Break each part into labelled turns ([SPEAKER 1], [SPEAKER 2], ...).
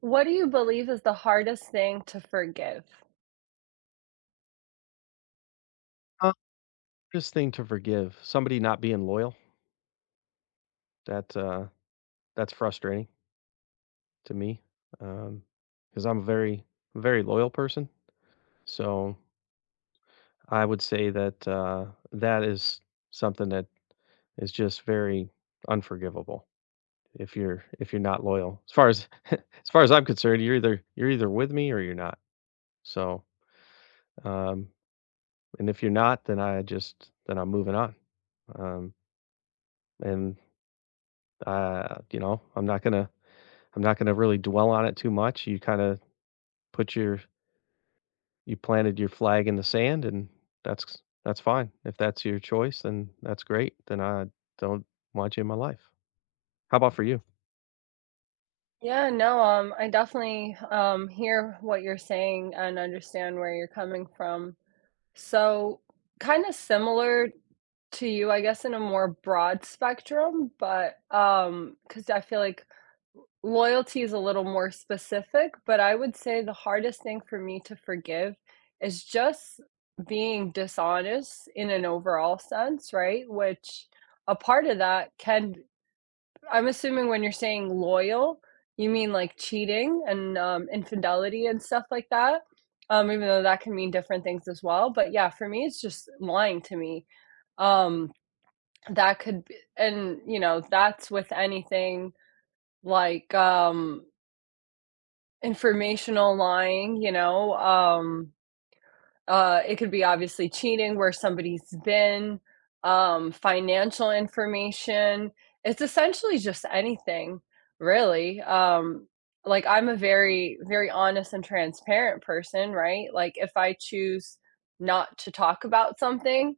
[SPEAKER 1] What do you believe is the hardest thing to forgive?
[SPEAKER 2] Hardest thing to forgive, somebody not being loyal. That, uh, that's frustrating to me, because 'cause I'm a very, very loyal person. So, I would say that, that is something that is just very unforgivable if you're not loyal. As far as as far as I'm concerned, you're either with me or you're not. So, um, and if you're not, then I just then I'm moving on. Um, and, you know, I'm not gonna really dwell on it too much. You kinda put your you planted your flag in the sand, and that's fine. If that's your choice, then that's great. Then I don't want you in my life. How about for you?
[SPEAKER 1] Yeah, no, I definitely hear what you're saying and understand where you're coming from. So, kind of similar to you, I guess, in a more broad spectrum, but because I feel like loyalty is a little more specific, but I would say the hardest thing for me to forgive is just being dishonest in an overall sense, right? Which a part of that can, I'm assuming when you're saying loyal, you mean like cheating and infidelity and stuff like that. Even though that can mean different things as well. But yeah, for me, it's just lying to me. Um, that could be, and you know, that's with anything like informational lying, you know, it could be obviously cheating, where somebody's been, financial information. It's essentially just anything, really. Like I'm a very, very honest and transparent person, right? Like if I choose not to talk about something,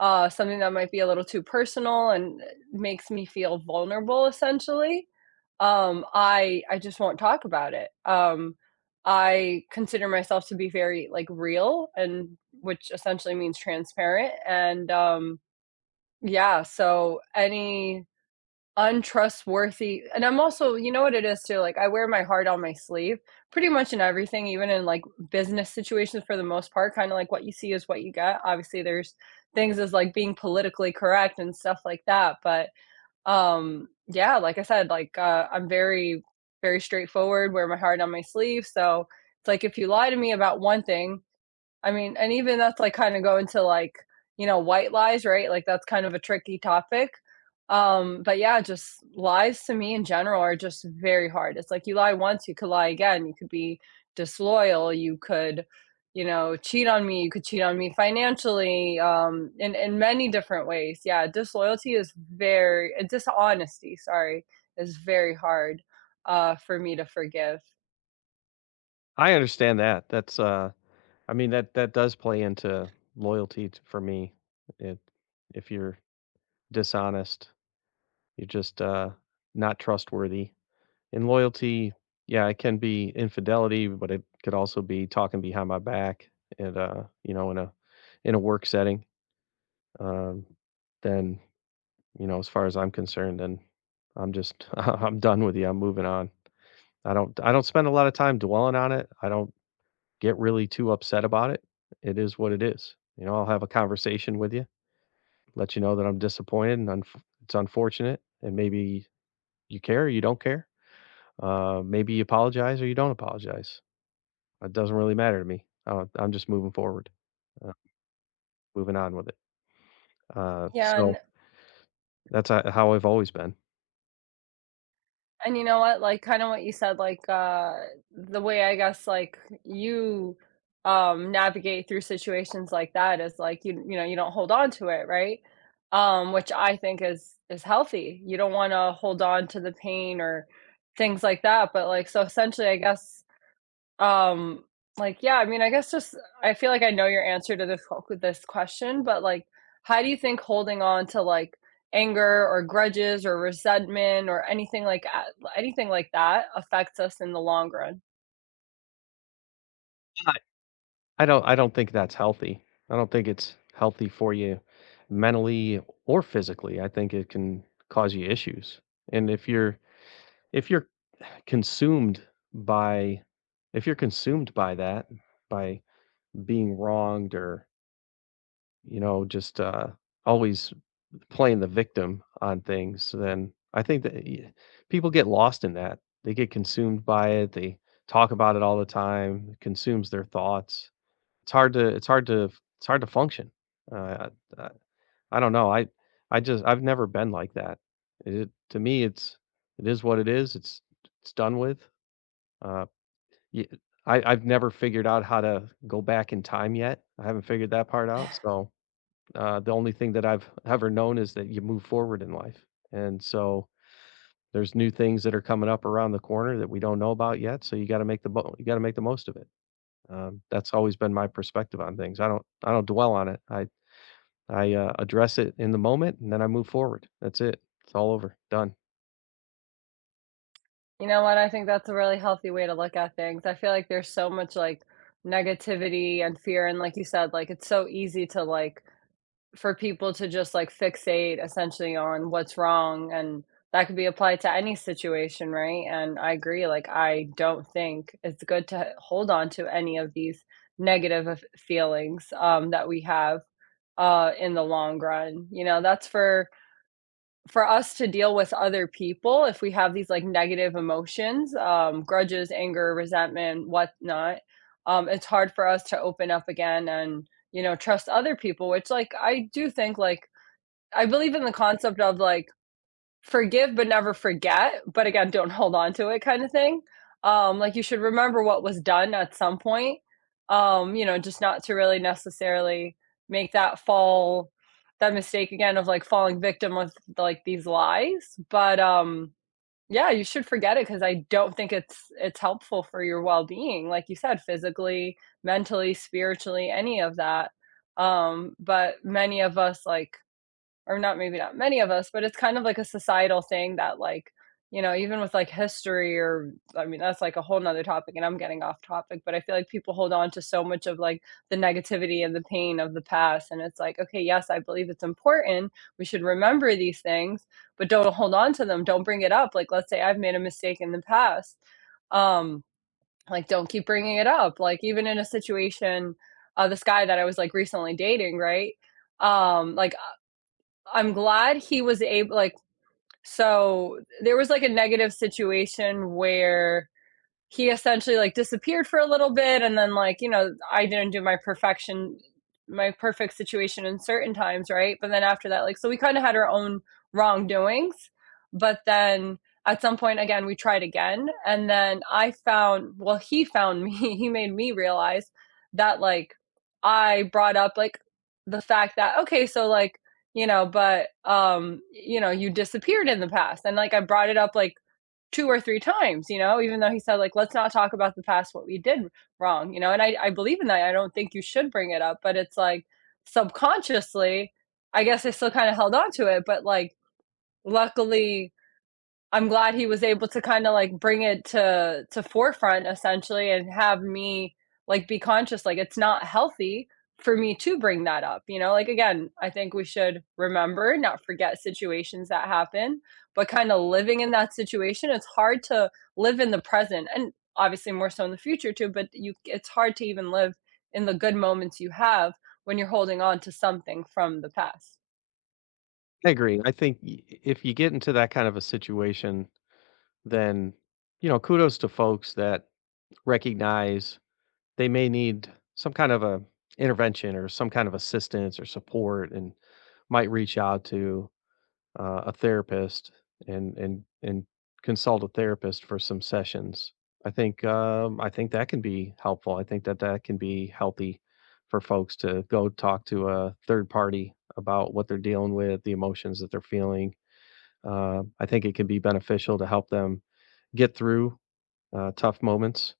[SPEAKER 1] something that might be a little too personal and makes me feel vulnerable, essentially, I just won't talk about it. I consider myself to be very, like, real and which essentially means transparent, and, yeah, so any untrustworthy, and I'm also, you know what it is too, like, I wear my heart on my sleeve pretty much in everything, even in, like, business situations. For the most part, kinda like what you see is what you get. Obviously, there's things as, like, being politically correct and stuff like that, but yeah, like I said, like, I'm very, very straightforward, wear my heart on my sleeve, so it's like if you lie to me about one thing, I mean, and even that's like kind of going to like, you know, white lies, right? Like that's kind of a tricky topic. But yeah, just lies to me in general are just very hard. It's like you lie once, you could lie again, you could be disloyal, you could, you know, cheat on me, you could cheat on me financially, in many different ways. Yeah, disloyalty is very, dishonesty, sorry, is very hard for me to forgive.
[SPEAKER 2] I understand that. I mean, that does play into loyalty t for me. It if you're dishonest, you're just, not trustworthy. And loyalty, yeah, it can be infidelity, but it could also be talking behind my back and you know, in a work setting. Um, then, you know, as far as I'm concerned, then I'm just I'm done with you. I'm moving on. I don't spend a lot of time dwelling on it. I don't get really too upset about it. It is what it is. You know, I'll have a conversation with you, let you know that I'm disappointed and it's unfortunate and maybe you care or you don't care. Maybe you apologize or you don't apologize. It doesn't really matter to me. I'm just moving forward, uh, moving on with it. Uh,
[SPEAKER 1] Yeah,
[SPEAKER 2] so
[SPEAKER 1] and
[SPEAKER 2] that's, how I've always been.
[SPEAKER 1] And you know what? Like kind of what you said, like the way I guess like you navigate through situations like that is like you know, you don't hold on to it, right? Um, which I think is healthy. You don't want to hold on to the pain or things like that, but like so essentially I guess um, like, yeah, I mean, I guess just I feel like I know your answer to this q this question, but, like, how do you think holding on to, like, anger or grudges or resentment or anything like at anything like that affects us in the long run?
[SPEAKER 2] But I don't think that's healthy. I don't think it's healthy for you mentally or physically. I think it can cause you issues. And if you're consumed by if you're consumed by that, by being wronged or, you know, just, always playing the victim on things, so then I think that y people get lost in that. They get consumed by it, they talk about it all the time, it consumes their thoughts. It's hard to it's hard to it's hard to function. Uh, I I I don't know, I just I've never been like that. It to me, it is what it is, it's done with. Uh, y I I've never figured out how to go back in time yet. I haven't figured that part out, so the only thing that I've ever known is that you move forward in life. And so there's new things that are coming up around the corner that we don't know about yet. So you got to you got to make the most of it. That's always been my perspective on things. I don't dwell on it. I address it in the moment and then I move forward. That's it. It's all over. Done.
[SPEAKER 1] You know what? I think that's a really healthy way to look at things. I feel like there's so much, like, negativity and fear, and like you said, like, it's so easy to, like, for people to just like fixate essentially on what's wrong, and that could be applied to any situation, right? And I agree, like I don't think it's good to hold on to any of these feelings, that we have in the long run, you know, that's for us to deal with other people if we have these like negative emotions, grudges, anger, resentment, whatnot. Um, it's hard for us to open up again and, you know, trust other people, which like I do think, like I believe in the concept of like forgive but never forget, but again, don't hold on to it kind of thing. Like you should remember what was done at some point. You know, just not to really necessarily make that fall that mistake again of like falling victim with like these lies. But um, yeah, you should forget it because I don't think it's helpful for your well-being, like you said, physically, mentally, spiritually, any of that. But many of us like, or not, maybe not many of us, but it's kind of like a societal thing that like, you know, even with like history, or I mean that's like a whole nother topic and I'm getting off topic, but I feel like people hold on to so much of like the negativity and the pain of the past. And it's like, okay, yes, I believe it's important. We should remember these things, but don't hold on to them. Don't bring it up. Like let's say I've made a mistake in the past. Um, like don't keep bringing it up. Like even in a situation, this guy that I was like recently dating, right? Like I'm glad he was able like, so there was like a negative situation where he essentially like disappeared for a little bit, and then like, you know, I didn't do my perfection my perfect situation in certain times, right? But then after that, like so we kind of had our own wrongdoings, but then at some point again we tried again, and then I found, well, he found me he made me realize that like I brought up like the fact that, okay, so like, you know, but um, you know, you disappeared in the past, and like I brought it up like two or three times, you know, even though he said, like, let's not talk about the past, what we did wrong, you know, and I believe in that. I don't think you should bring it up, but it's like subconsciously, I guess I still kind of held on to it, but like, luckily, I'm glad he was able to kind of like bring it to forefront essentially and have me like be conscious, like it's not healthy for me to bring that up, you know? Like again, I think we should remember, not forget, situations that happen, but kind of living in that situation, it's hard to live in the present and obviously more so in the future too, but you, it's hard to even live in the good moments you have when you're holding on to something from the past.
[SPEAKER 2] I agree. I think if you get into that kind of a situation, then you know kudos to folks that recognize they may need some kind of a intervention or some kind of assistance or support and might reach out to a therapist and consult a therapist for some sessions. I think I think that can be helpful. I think that that can be healthy for folks to go talk to a third party about what they're dealing with, the emotions that they're feeling. I think it can be beneficial to help them get through tough moments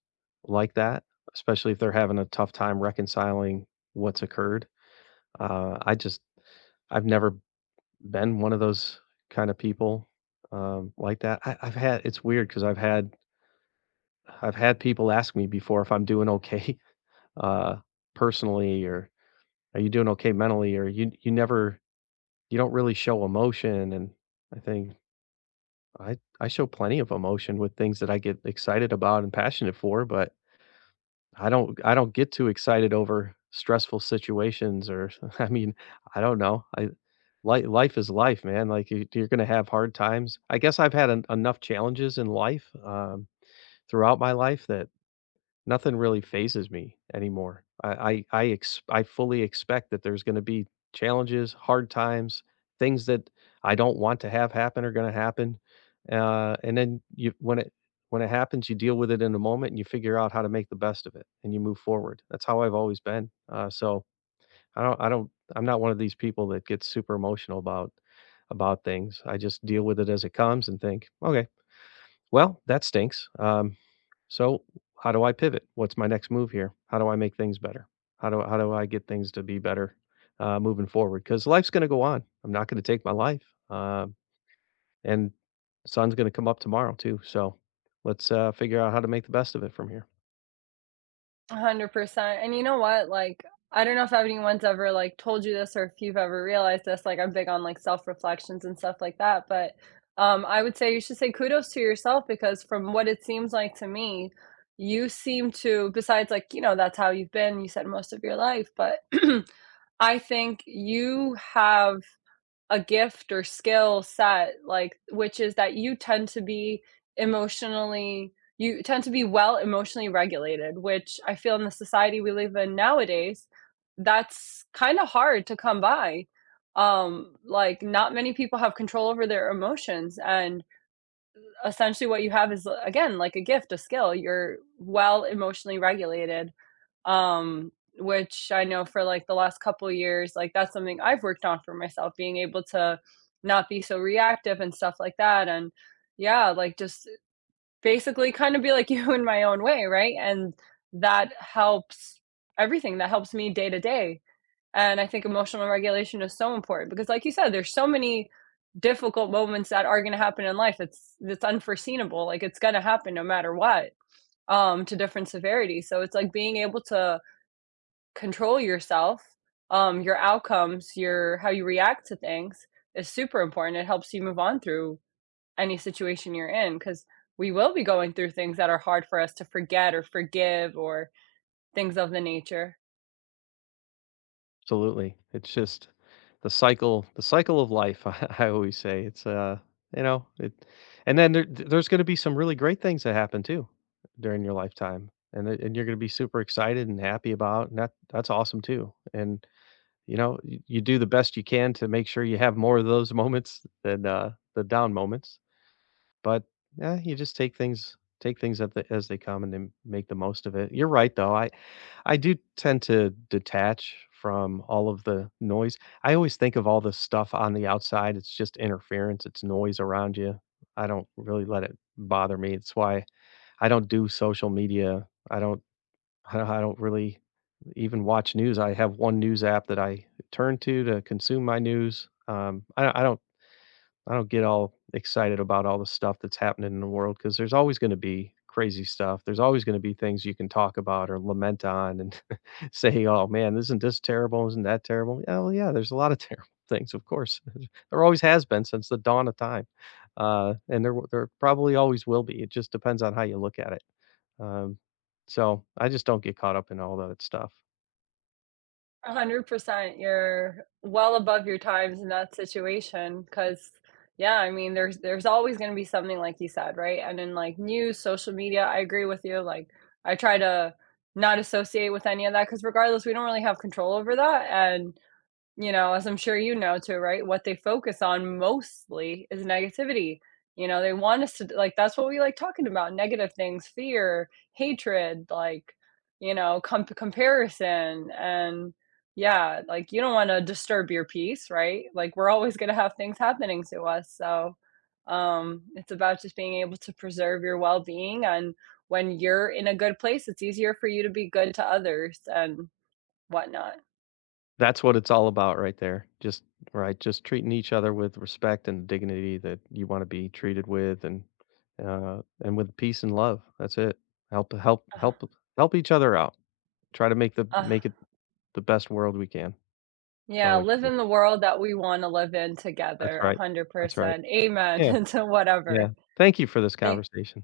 [SPEAKER 2] like that, especially if they're having a tough time reconciling what's occurred. Uh, I just, I've never been one of those kind of people like that. I've had, it's weird because I've had people ask me before if I'm doing okay uh, personally, or are you doing okay mentally, or you never, you don't really show emotion. And I think I show plenty of emotion with things that I get excited about and passionate for, but I don't get too excited over stressful situations or I mean, I don't know. I life is life, man. Like you're going to have hard times. I guess I've had enough challenges in life throughout my life that nothing really phases me anymore. I fully expect that there's gonna be challenges, hard times, things that I don't want to have happen are gonna happen, and then you when it happens, you deal with it in the moment, and you figure out how to make the best of it, and you move forward. That's how I've always been, so I don't I don't I'm not one of these people that gets super emotional about things. I just deal with it as it comes and think, "Okay, well, that stinks, So, how do I pivot? What's my next move here? How do I make things better? How do I get things to be better moving forward? Because life's going to go on. I'm not going to take my life, um, and the sun's going to come up tomorrow too. So, let's figure out how to make the best of it from here.
[SPEAKER 1] 100%, and you know what, like, I don't know if anyone's ever, like, told you this, or if you've ever realized this, like, I'm big on, like, self-reflections and stuff like that, but, I would say you should say kudos to yourself because from what it seems like to me, you seem to, besides, like, you know, that's how you've been, you said most of your life, but I think you have a gift or skill set, like, which is that you tend to be emotionally you tend to be well emotionally regulated, which I feel in the society we live in nowadays, that's kinda hard to come by. Like, not many people have control over their emotions, and essentially what you have is, again, like a gift, a skill, you're well emotionally regulated, um, which I know for like the last couple of years, like that's something I've worked on for myself, being able to not be so reactive and stuff like that. And yeah, like just basically kind of be like you in my own way, right? And that helps everything that helps me day to day. And I think emotional regulation is so important because, like you said, there's so many difficult moments that are going to happen in life. It's unforeseeable. Like it's going to happen no matter what, to different severity. So it's like being able to control yourself, your outcomes, your how you react to things is super important. It helps you move on through any situation you're in because we will be going through things that are hard for us to forget or forgive or things of the nature.
[SPEAKER 2] Absolutely. It's just the cycle of life, I always say. It's, you know, it and then there's gonna be some really great things that happen too during your lifetime, and it and you're gonna be super excited and happy about, and that's awesome too, and, you know, you do the best you can to make sure you have more of those moments than, the down moments, but, yeah, you just take things at the as they come and then make the most of it. You're right, though. I do tend to detach from all of the noise. I always think of all the stuff on the outside. It's just interference. It's noise around you. I don't really let it bother me. It's why I don't do social media. I don't. I don't really even watch news. I have one news app that I turn to consume my news. I don't. I don't get all excited about all the stuff that's happening in the world because there's always going to be crazy stuff. There's always going to be things you can talk about or lament on, and saying, "Oh, man, isn't this terrible? Isn't that terrible?" Oh, yeah, there's a lot of terrible things, of course. There always has been since the dawn of time, and there probably always will be. It just depends on how you look at it. Um, so I just don't get caught up in all that stuff.
[SPEAKER 1] 100%. You're well above your times in that situation, because, yeah, I mean, there's always gonna be something, like you said, right? And in, like, news, social media, I agree with you, like, I try to not associate with any of that, because regardless, we don't really have control over that, and you know, as I'm sure you know too, right? What they focus on mostly is negativity. You know, they want us to like, that's what we like talking about, negative things, fear, hatred, like, you know, comparison, and yeah, like you don't want to disturb your peace, right? Like we're always going to have things happening to us. So, um, it's about just being able to preserve your well-being, and when you're in a good place, it's easier for you to be good to others and whatnot.
[SPEAKER 2] That's what it's all about right there. Just right, just treating each other with respect and dignity that you wanna be treated with and with peace and love. That's it. Help help
[SPEAKER 1] Uh-huh.
[SPEAKER 2] help help each other out. Try to
[SPEAKER 1] uh uh
[SPEAKER 2] make it the best world we can. It's all
[SPEAKER 1] Yeah,
[SPEAKER 2] we
[SPEAKER 1] live
[SPEAKER 2] can do.
[SPEAKER 1] in the world that we wanna live in
[SPEAKER 2] That's
[SPEAKER 1] together,
[SPEAKER 2] right. That's right.
[SPEAKER 1] 100%.
[SPEAKER 2] Yeah,
[SPEAKER 1] Amen to
[SPEAKER 2] yeah.
[SPEAKER 1] whatever.
[SPEAKER 2] Thank you for this
[SPEAKER 1] Thank
[SPEAKER 2] conversation.